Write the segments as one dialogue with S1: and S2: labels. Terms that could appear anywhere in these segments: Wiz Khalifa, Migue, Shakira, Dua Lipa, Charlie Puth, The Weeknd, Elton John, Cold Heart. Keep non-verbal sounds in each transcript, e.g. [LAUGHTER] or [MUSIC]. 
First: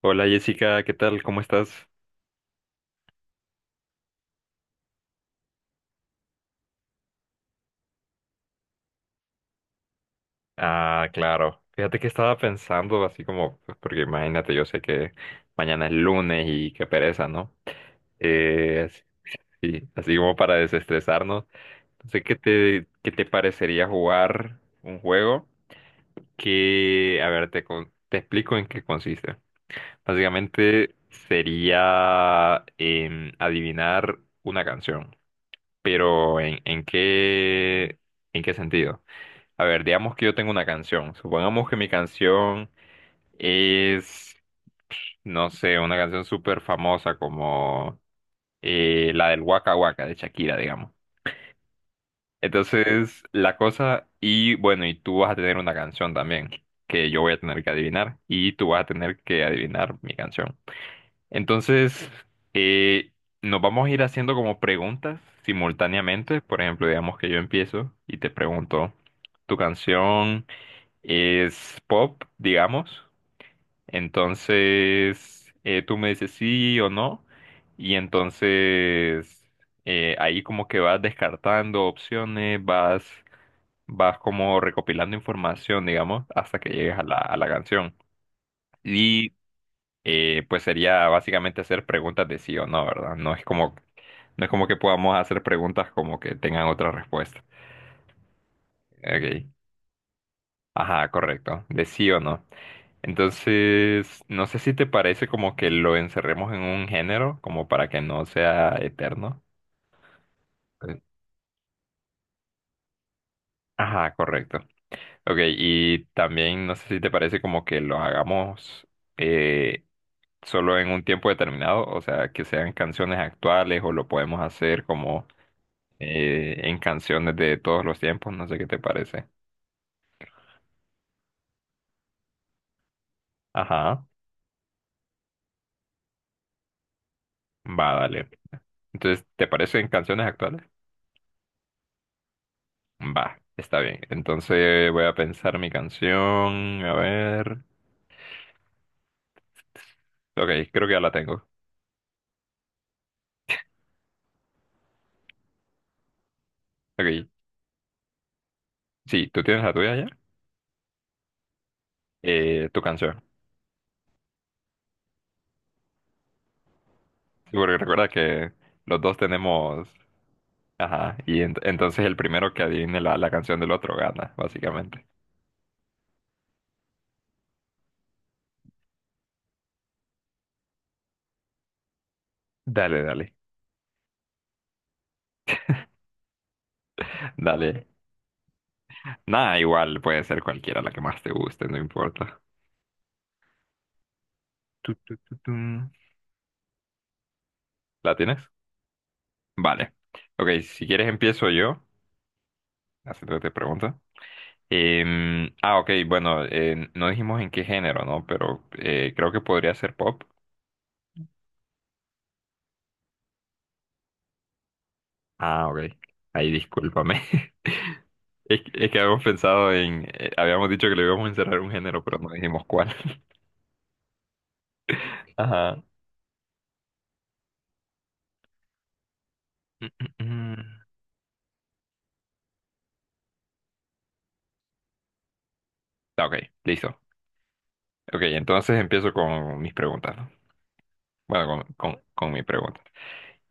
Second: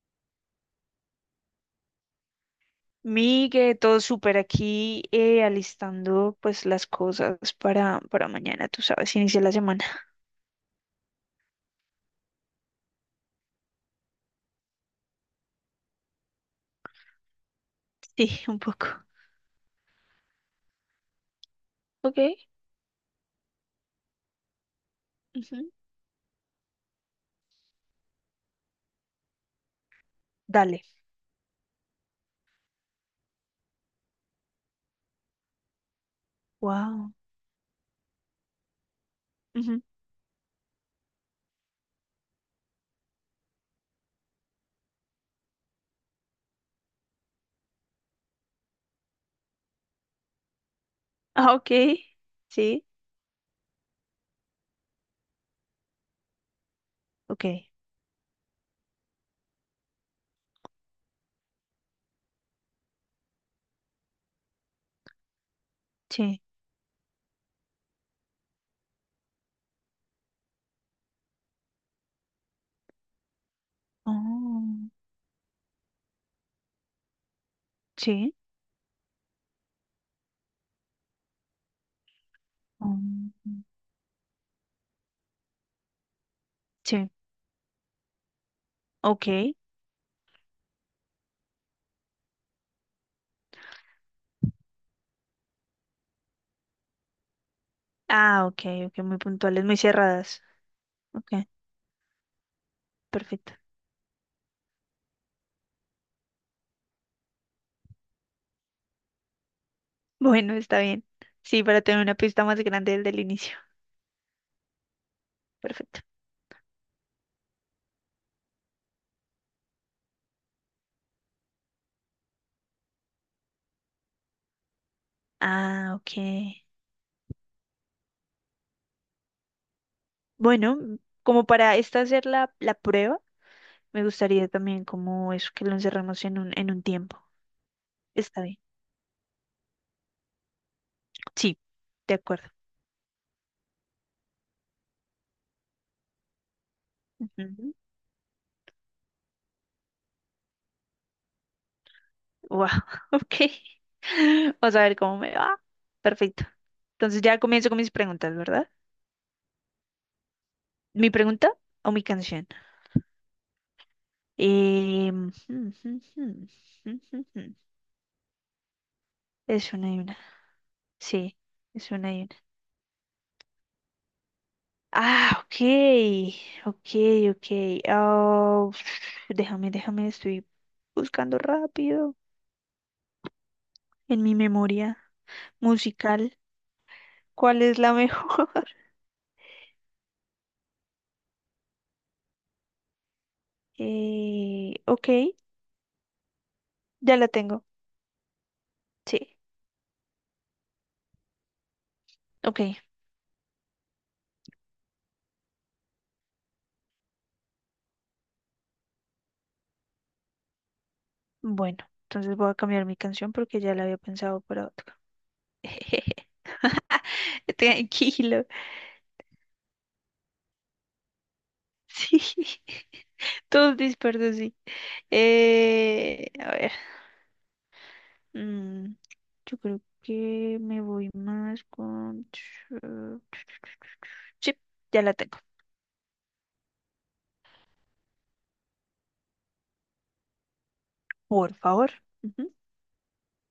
S1: Hola Jessica, ¿qué tal? ¿Cómo estás?
S2: Migue, todo súper aquí, alistando pues las cosas para mañana, tú sabes, inicia la semana. [LAUGHS]
S1: Ah, claro. Fíjate que estaba pensando así como, pues, porque imagínate, yo sé que mañana es lunes y qué pereza, ¿no?
S2: Sí, un poco.
S1: Así, sí, así como para desestresarnos.
S2: Ok,
S1: Entonces, ¿qué te parecería jugar un juego
S2: ujú.
S1: que, a ver, te explico en qué consiste.
S2: Dale.
S1: Básicamente sería adivinar una canción, pero ¿en, en
S2: Wow.
S1: qué, en qué sentido? A
S2: Ujú.
S1: ver, digamos que yo tengo una canción. Supongamos que mi canción es, no sé, una canción súper famosa como la del Waka Waka de Shakira, digamos.
S2: Ah, ok. Sí.
S1: Entonces, la cosa, y bueno, y tú vas a tener una canción también, que yo voy a tener
S2: Ok.
S1: que adivinar, y tú vas a tener que adivinar mi canción. Entonces, eh, nos vamos a ir haciendo como preguntas simultáneamente.
S2: Sí.
S1: Por ejemplo, digamos que yo empiezo y te pregunto, ¿tu es pop, digamos?
S2: Oh,
S1: Entonces, tú me dices sí o no. Y
S2: sí.
S1: entonces, ahí como que vas descartando opciones,
S2: Oh,
S1: vas, vas como recopilando información, digamos, hasta que llegues a
S2: sí.
S1: la canción.
S2: Ok.
S1: Y pues sería básicamente hacer preguntas de sí o no, ¿verdad? No es como que podamos hacer preguntas como que tengan otra respuesta.
S2: Ah, ok, ok, muy
S1: Ok.
S2: puntuales, muy cerradas.
S1: Ajá,
S2: Ok,
S1: correcto. De sí o no.
S2: perfecto. [LAUGHS]
S1: Entonces, no sé si te parece como que lo encerremos en un género, como para que no sea eterno.
S2: Bueno, está
S1: Eh,
S2: bien. Sí, para tener una pista más grande del inicio.
S1: Ajá, correcto. Ok,
S2: Perfecto.
S1: y también no sé si te parece como que lo hagamos eh, solo en un tiempo determinado, o sea, que sean canciones actuales o lo podemos hacer como
S2: Ah, ok.
S1: en canciones de todos los tiempos, no sé qué te parece.
S2: Bueno, como para esta hacer la prueba, me
S1: Ajá,
S2: gustaría también como eso que lo encerramos en un tiempo.
S1: va, dale.
S2: Está bien.
S1: Entonces, ¿te parece en canciones actuales?
S2: Sí, de acuerdo.
S1: Va, está bien. Entonces voy a pensar mi canción. A ver.
S2: Ujú.
S1: Ok, creo que ya la tengo.
S2: Wow, [LAUGHS] ok. [LAUGHS] Vamos a ver cómo me va. Perfecto. Entonces
S1: Ok.
S2: ya comienzo con mis preguntas, ¿verdad?
S1: Sí, ¿tú tienes la tuya ya?
S2: ¿Mi pregunta o mi canción?
S1: Tu canción.
S2: Em, [LAUGHS]
S1: Sí, porque recuerda que los dos
S2: Es
S1: tenemos.
S2: una y una.
S1: Ajá.
S2: Sí,
S1: Y
S2: es
S1: entonces
S2: una
S1: el
S2: y una.
S1: primero que adivine la, la canción del otro gana, básicamente.
S2: Ah, ok, ok, ok. Ah, [SNIFFS] déjame, estoy buscando rápido
S1: Dale, dale.
S2: en mi memoria musical. ¿Cuál es
S1: Dale.
S2: la mejor? [LAUGHS]
S1: Nada, igual puede ser cualquiera la que más te guste, no importa. Tu,
S2: Ok,
S1: tu, tu, tum.
S2: ya la tengo.
S1: ¿La tienes?
S2: Sí,
S1: Vale. Ok, si quieres empiezo yo,
S2: ok.
S1: haciéndote pregunta. Ok, bueno, no dijimos en qué género, ¿no? Pero creo que podría ser pop.
S2: Bueno, entonces voy a cambiar mi canción porque ya la había pensado para otra.
S1: Ah, ok.
S2: [LAUGHS]
S1: Ahí discúlpame. [LAUGHS]
S2: Tranquilo.
S1: Es que habíamos pensado en, habíamos dicho que le íbamos a encerrar un género, pero
S2: Sí,
S1: no dijimos cuál.
S2: [LAUGHS] todos dispersos, sí.
S1: [LAUGHS] Ajá.
S2: A ver. Mm, yo creo
S1: Mm, mm,
S2: que
S1: mm.
S2: me voy más con... [SNIFFS] Sí, ya la tengo.
S1: Ah, ok, listo. Ok, entonces empiezo con mis preguntas, ¿no? Bueno,
S2: Por
S1: con,
S2: favor.
S1: con, con mi
S2: Ujú.
S1: pregunta.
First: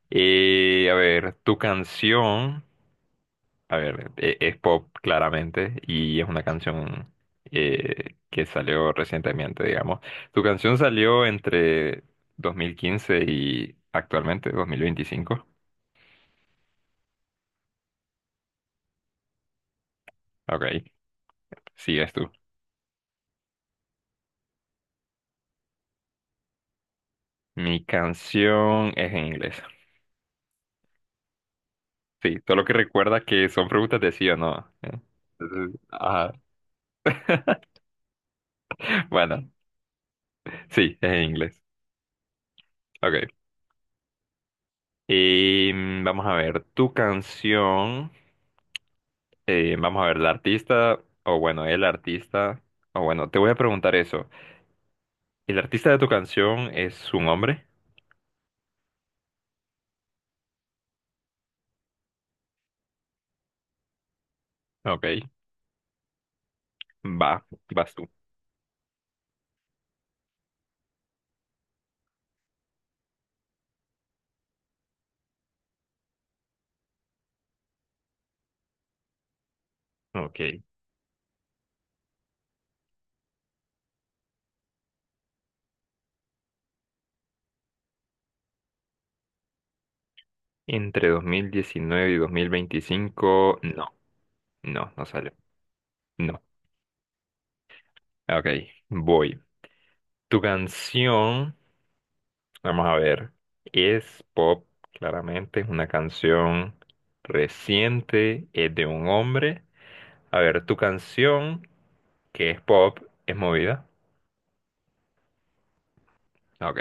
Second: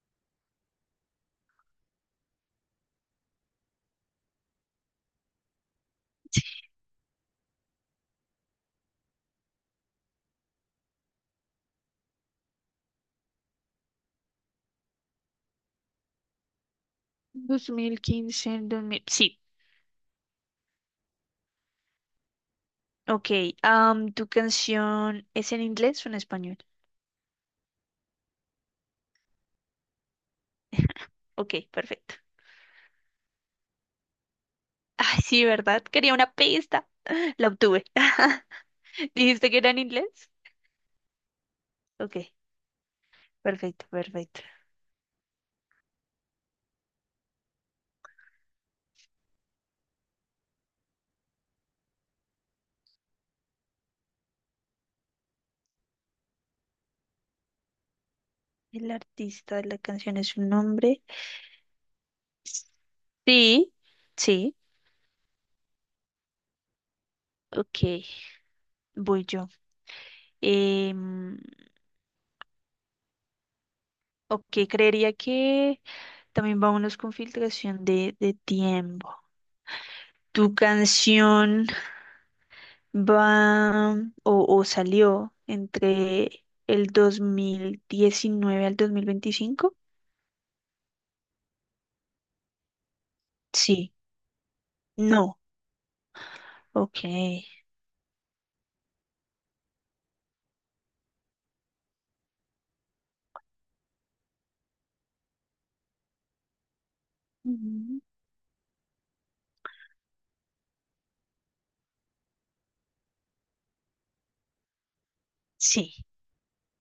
S1: A ver, tu canción. A ver, es pop claramente y es una canción que salió recientemente, digamos. Tu canción salió entre 2015 y actualmente 2025.
S2: 2015, dos mil... Sí,
S1: Ok, sigues tú.
S2: ok. ¿Tu canción es en inglés o en español?
S1: Mi canción es en inglés.
S2: [LAUGHS] Ok, perfecto.
S1: Sí, solo que recuerda que son preguntas de sí o no, ¿eh?
S2: Ay, sí,
S1: Entonces,
S2: ¿verdad? Quería una
S1: ajá.
S2: pista. [LAUGHS] La
S1: [LAUGHS]
S2: obtuve. [LAUGHS]
S1: Bueno,
S2: ¿Dijiste que era en inglés?
S1: sí, es en inglés.
S2: Ok,
S1: Ok.
S2: perfecto.
S1: Y mm, vamos a ver, tu canción. Vamos a ver, la artista, o bueno, el artista, o bueno, te voy a preguntar eso. ¿El artista de tu canción es un hombre?
S2: El artista de la canción es un hombre. Sí, sí.
S1: Ok, va,
S2: Ok,
S1: vas tú.
S2: voy yo. Em, ok, creería que también vámonos con filtración de tiempo.
S1: Ok,
S2: ¿Tu canción va o salió entre el 2019 al 2025?
S1: entre 2019 y 2025,
S2: Sí.
S1: no, no, no sale.
S2: No.
S1: No,
S2: Ok.
S1: ok, voy. Tu canción, vamos a ver, es pop, claramente, es una canción
S2: Ujú.
S1: reciente, es de un hombre. A ver, tu canción, que es pop, es movida.
S2: Sí.
S1: Ok.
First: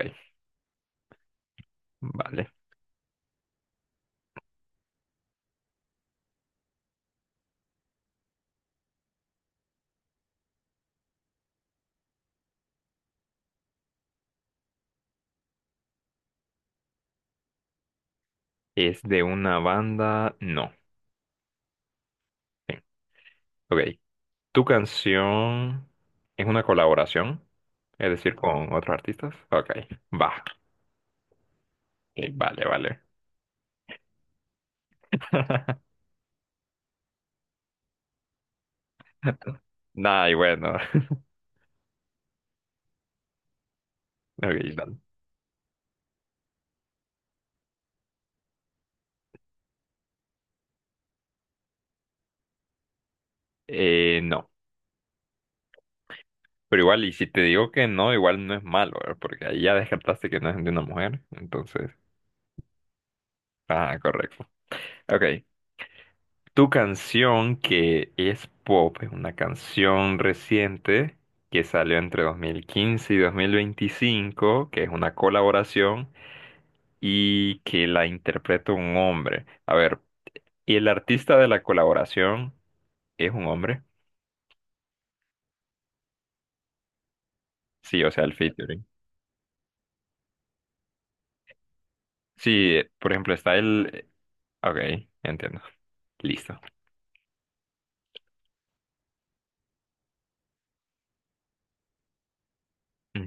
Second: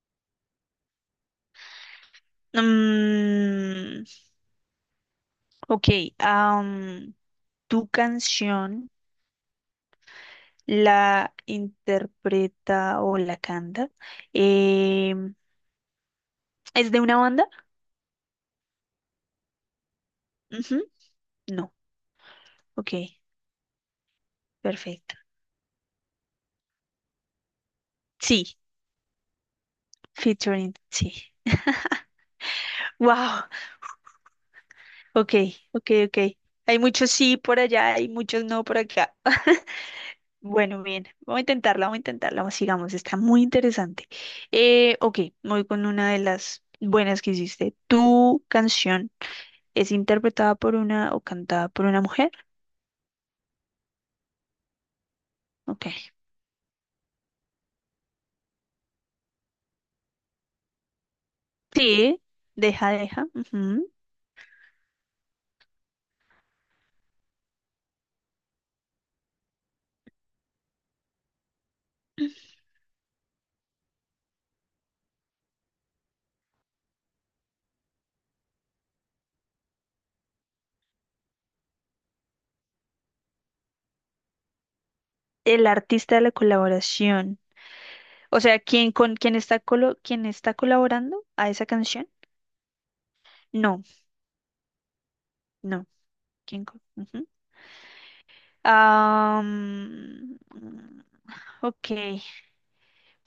S1: Vale.
S2: Mm, ok. am, ¿Tu canción la interpreta o la canta? em, ¿Es de una banda?
S1: ¿Es de una banda? No.
S2: Ujú, no.
S1: Bien.
S2: Ok,
S1: Ok. ¿Tu
S2: perfecto.
S1: canción es una colaboración? Es decir,
S2: Sí,
S1: con otros artistas. Ok. Va.
S2: featuring, sí.
S1: Ok, vale, vale.
S2: Wow, ok, ok,
S1: [LAUGHS]
S2: ok. Hay muchos sí por allá, hay muchos no por acá. [LAUGHS]
S1: Nah, y bueno.
S2: Bueno, bien,
S1: [LAUGHS]
S2: vamos a intentarla, sigamos, está muy interesante.
S1: Ok, dale.
S2: Ok, me voy con una de las buenas que hiciste. ¿Tu canción es interpretada por una o cantada por una mujer?
S1: No.
S2: Ok.
S1: Pero igual, y si te digo que no, igual no es malo, ¿verdad? Porque ahí ya descartaste que no es de una mujer. Entonces.
S2: Sí, deja. Ujú.
S1: Ah, correcto. Ok. Tu canción que es pop, es una canción reciente que salió entre 2015 y 2025, que es una colaboración y que la interpreta un hombre. A ver, ¿y el artista de la colaboración es un hombre?
S2: El artista de la colaboración.
S1: Sí, o sea, el
S2: O sea,
S1: featuring.
S2: ¿quién con quién está quién está colaborando a esa canción?
S1: Sí, por ejemplo, está
S2: No,
S1: el... Ok, entiendo.
S2: no.
S1: Listo.
S2: Ujú. Ah, ok,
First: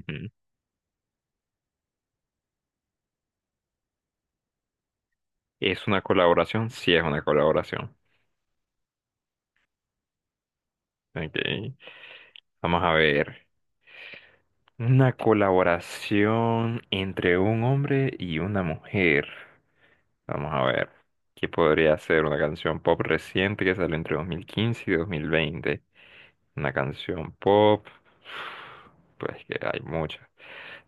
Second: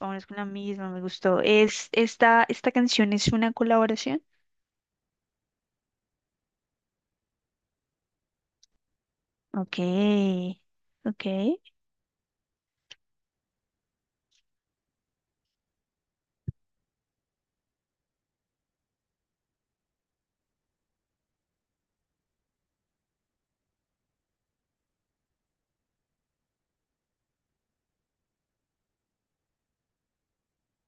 S2: vámonos con la misma, me gustó. ¿Esta canción es una colaboración?
S1: ¿Es una colaboración? Sí, es una colaboración.
S2: Ok, ok.
S1: Ok, vamos a ver. Una colaboración entre un hombre y una mujer. Vamos a ver. ¿Qué podría ser? Una canción pop reciente que salió entre 2015 y 2020. Una canción pop. Pues que hay muchas.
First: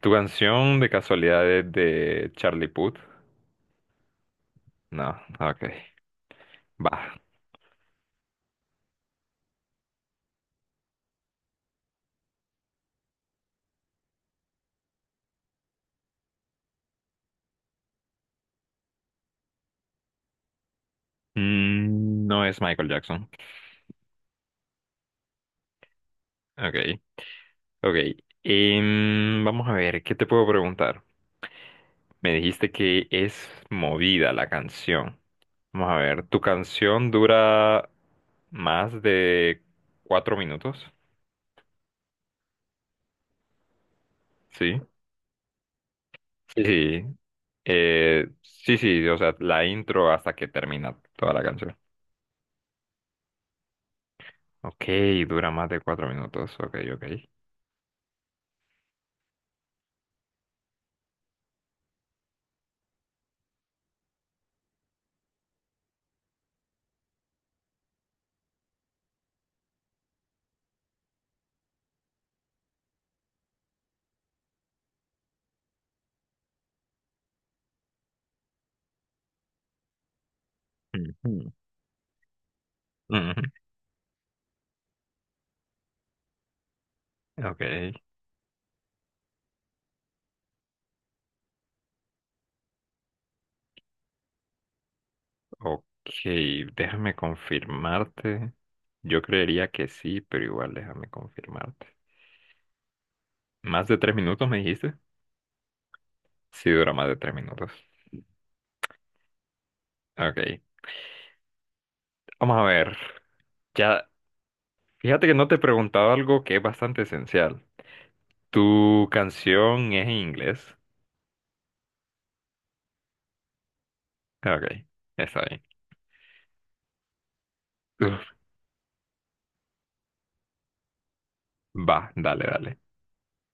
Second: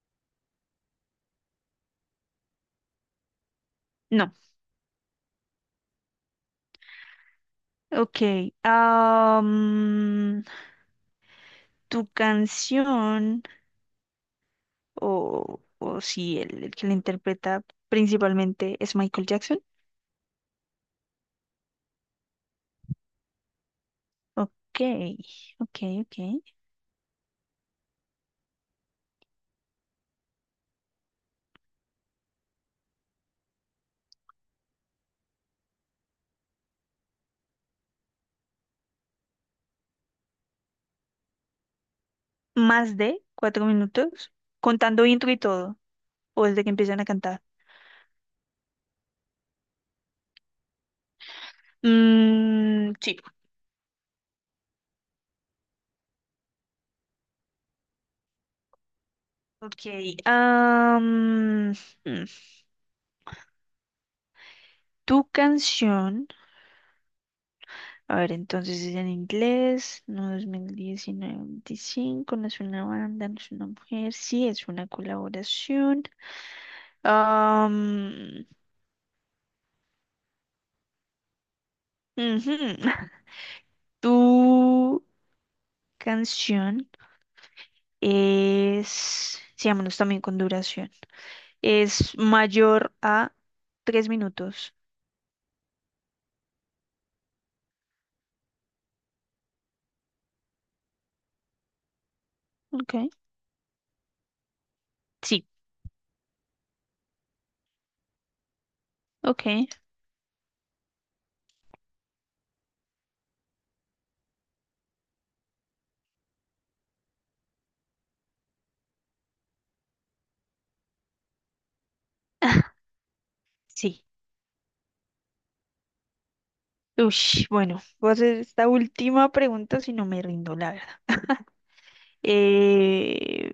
S1: ¿Tu canción de casualidad es de Charlie Puth?
S2: No,
S1: No, ok. Va.
S2: ok. Ah, tu canción, o si el que la interpreta principalmente es Michael Jackson.
S1: Mm, no es Michael Jackson.
S2: Ok, ok, ok.
S1: Ok, ok. Vamos a ver, ¿qué te puedo preguntar? Me dijiste que es movida la canción. Vamos a ver, ¿tu canción dura más de 4 minutos?
S2: Más de 4 minutos,
S1: Sí.
S2: contando intro y todo, o desde que empiezan
S1: Sí.
S2: a cantar.
S1: Sí, sí, o sea, la intro hasta que termina toda la canción.
S2: Sí,
S1: Ok, dura más de 4 minutos. Ok, ok.
S2: ok. Mm, Tu canción, a ver, entonces es en inglés, no 2019, 25, no es una banda, no es una mujer, sí, es una colaboración. Am,
S1: Ujú.
S2: ujú. [LAUGHS]
S1: Ujú.
S2: Tu canción
S1: Ok,
S2: es, sí, vámonos también con duración. Es mayor a 3 minutos.
S1: ok, déjame confirmarte. Yo creería que sí, pero igual déjame confirmarte.
S2: Ok,
S1: ¿Más de 3 minutos me dijiste?
S2: sí,
S1: Sí, dura más de 3 minutos.
S2: ok.
S1: Ok, vamos a ver. Ya. Fíjate que no te he preguntado algo que es bastante esencial. ¿Tu canción es en inglés?
S2: [LAUGHS] Sí.
S1: Ah, ok, está bien.
S2: Ush, bueno, voy a
S1: Uf,
S2: hacer esta última pregunta si no me rindo, la verdad.
S1: va, dale, dale.
S2: Eh,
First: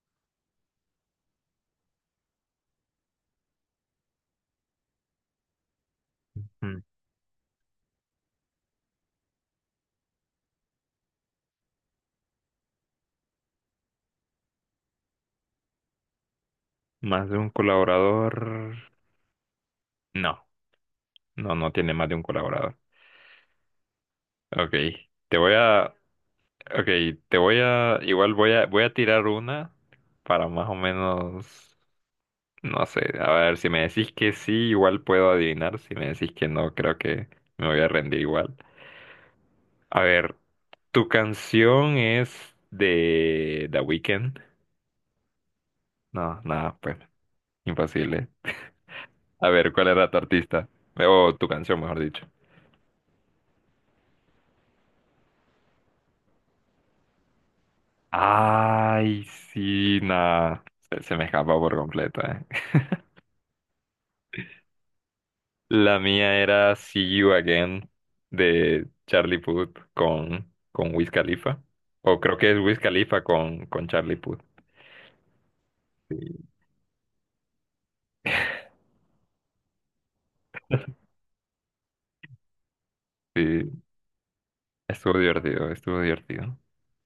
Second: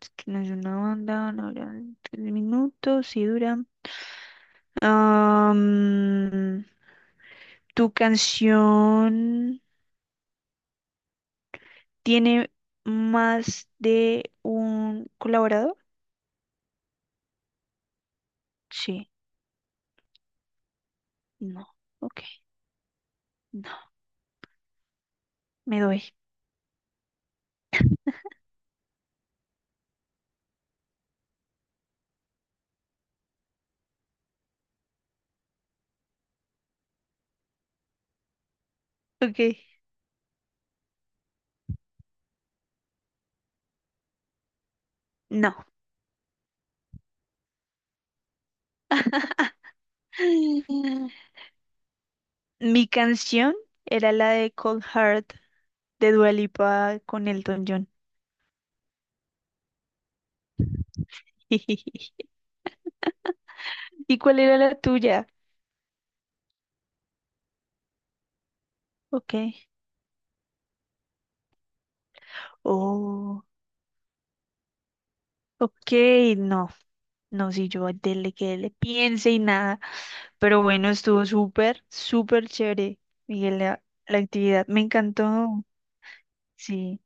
S2: es que no es una banda, no dura 3 minutos, sí dura. Am,
S1: Mm,
S2: ¿Tu canción tiene más de un colaborador?
S1: ¿más de un colaborador?
S2: Sí,
S1: No, no,
S2: no,
S1: no tiene más de
S2: ok,
S1: un colaborador.
S2: no,
S1: Ok, te voy
S2: me
S1: a...
S2: doy.
S1: Ok, te voy a... Igual voy a, voy a tirar una para más o menos... No sé, a ver, si me decís que sí, igual puedo adivinar. Si me decís que no, creo que me voy a rendir igual.
S2: Ok,
S1: A ver, ¿tu canción es de The Weeknd?
S2: no.
S1: No, nada, pues, imposible. A ver, ¿cuál era tu artista?
S2: [LAUGHS]
S1: O tu canción, mejor dicho.
S2: Mi canción era la de Cold Heart de Dua Lipa con Elton John.
S1: Ay, sí, nada. Se me escapa por
S2: [LAUGHS]
S1: completo, eh. [LAUGHS]
S2: ¿Y cuál era la tuya?
S1: La mía era See You Again de
S2: Ok.
S1: Charlie Puth con Wiz Khalifa. O creo que es Wiz Khalifa
S2: Oh,
S1: con Charlie Puth.
S2: ok,
S1: Sí,
S2: no. No, si yo dele que le piense y nada. Pero bueno, estuvo súper, súper chévere, Miguel,
S1: sí,
S2: la actividad. Me
S1: estuvo
S2: encantó.
S1: divertido, estuvo divertido.
S2: Sí,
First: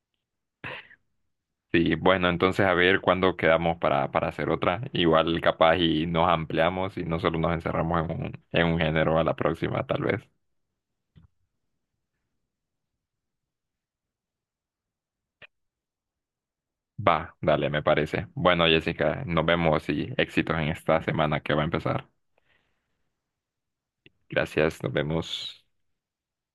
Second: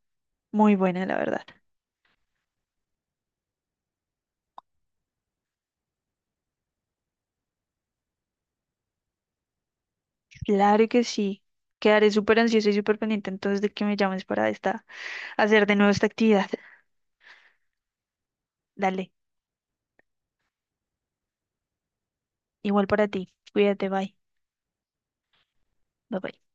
S2: muy buena, la verdad.
S1: Sí, bueno, entonces a ver cuándo quedamos para hacer otra. Igual capaz y nos ampliamos y no solo nos encerramos en un género a la próxima, tal vez.
S2: Claro que sí. Quedaré súper ansiosa y súper pendiente entonces de que me llames para esta, hacer de nuevo esta actividad. [LAUGHS]
S1: Va, dale, me parece. Bueno,
S2: Dale.
S1: Jessica, nos vemos y éxitos en esta semana que va a empezar.
S2: Igual para ti. Cuídate, bye.
S1: Gracias, nos vemos.
S2: Bye bye.